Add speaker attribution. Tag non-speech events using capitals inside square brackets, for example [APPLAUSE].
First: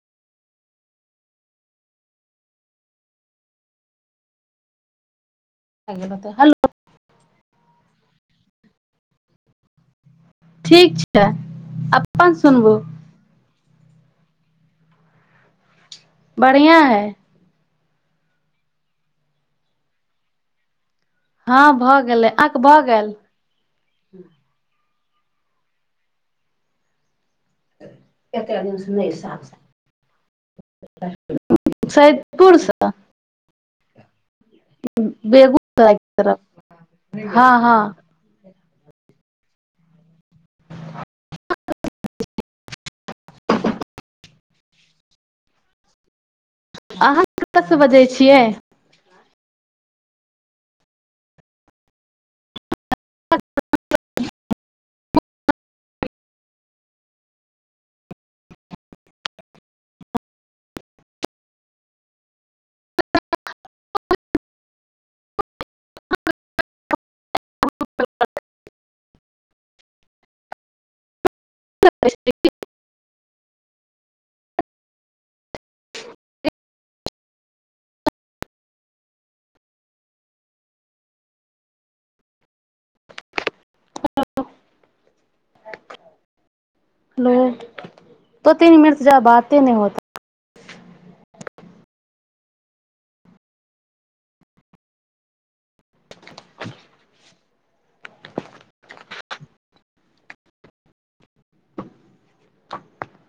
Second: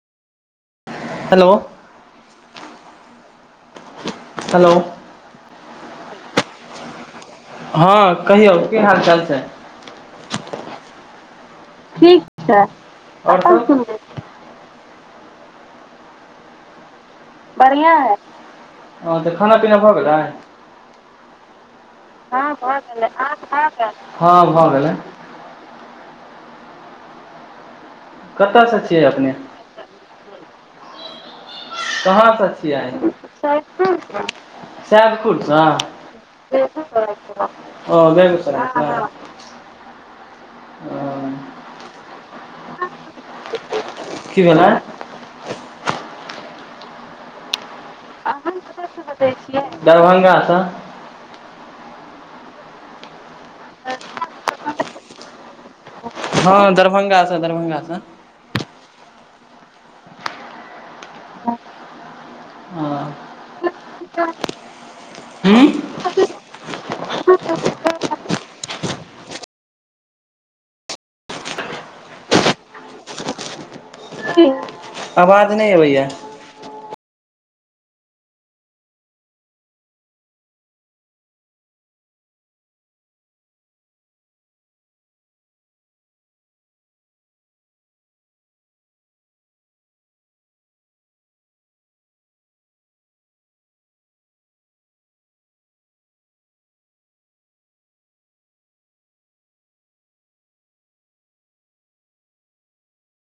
Speaker 1: Hello, hello
Speaker 2: [UNINTELLIGIBLE] hello
Speaker 1: हँ कहियौ, की हाल चाल छै?
Speaker 2: ठीक छै, अप्पन सुनबू
Speaker 1: आओर क [UNINTELLIGIBLE]
Speaker 2: बढ़िआँ हइ।
Speaker 1: बढ़िआ है। तऽ खाना पीना भऽ गेलै?
Speaker 2: हँ भऽ गेल। गेलै
Speaker 1: हँ
Speaker 2: अहाँके
Speaker 1: भ
Speaker 2: भऽ
Speaker 1: गेलै, अहा खा भ गेल? हाँ भ गेले।
Speaker 2: ह। [UNINTELLIGIBLE]
Speaker 1: कतय स छियै अपने? कहाँसँ
Speaker 2: सैदपुर
Speaker 1: छियै?
Speaker 2: सँ
Speaker 1: सैबपुरसँ। सैबपुर स?
Speaker 2: बेगूसराय के तरफ हँ हँ
Speaker 1: ओ बेग स। [UNINTELLIGIBLE] ह। कि भेलाइन?
Speaker 2: अहाँ कतयसँ बजैत छियै?
Speaker 1: कत स बजै छियै? दरभंगा स। हँ दरभंगा स, दरभंगा स। हँ। ह्म। [UNINTELLIGIBLE] ह। [UNINTELLIGIBLE]
Speaker 2: । [UNINTELLIGIBLE]
Speaker 1: अवाद नहि अबैया।
Speaker 2: हेलो [UNINTELLIGIBLE] हेलो दू तीन मिनट जा बाते नहि होत।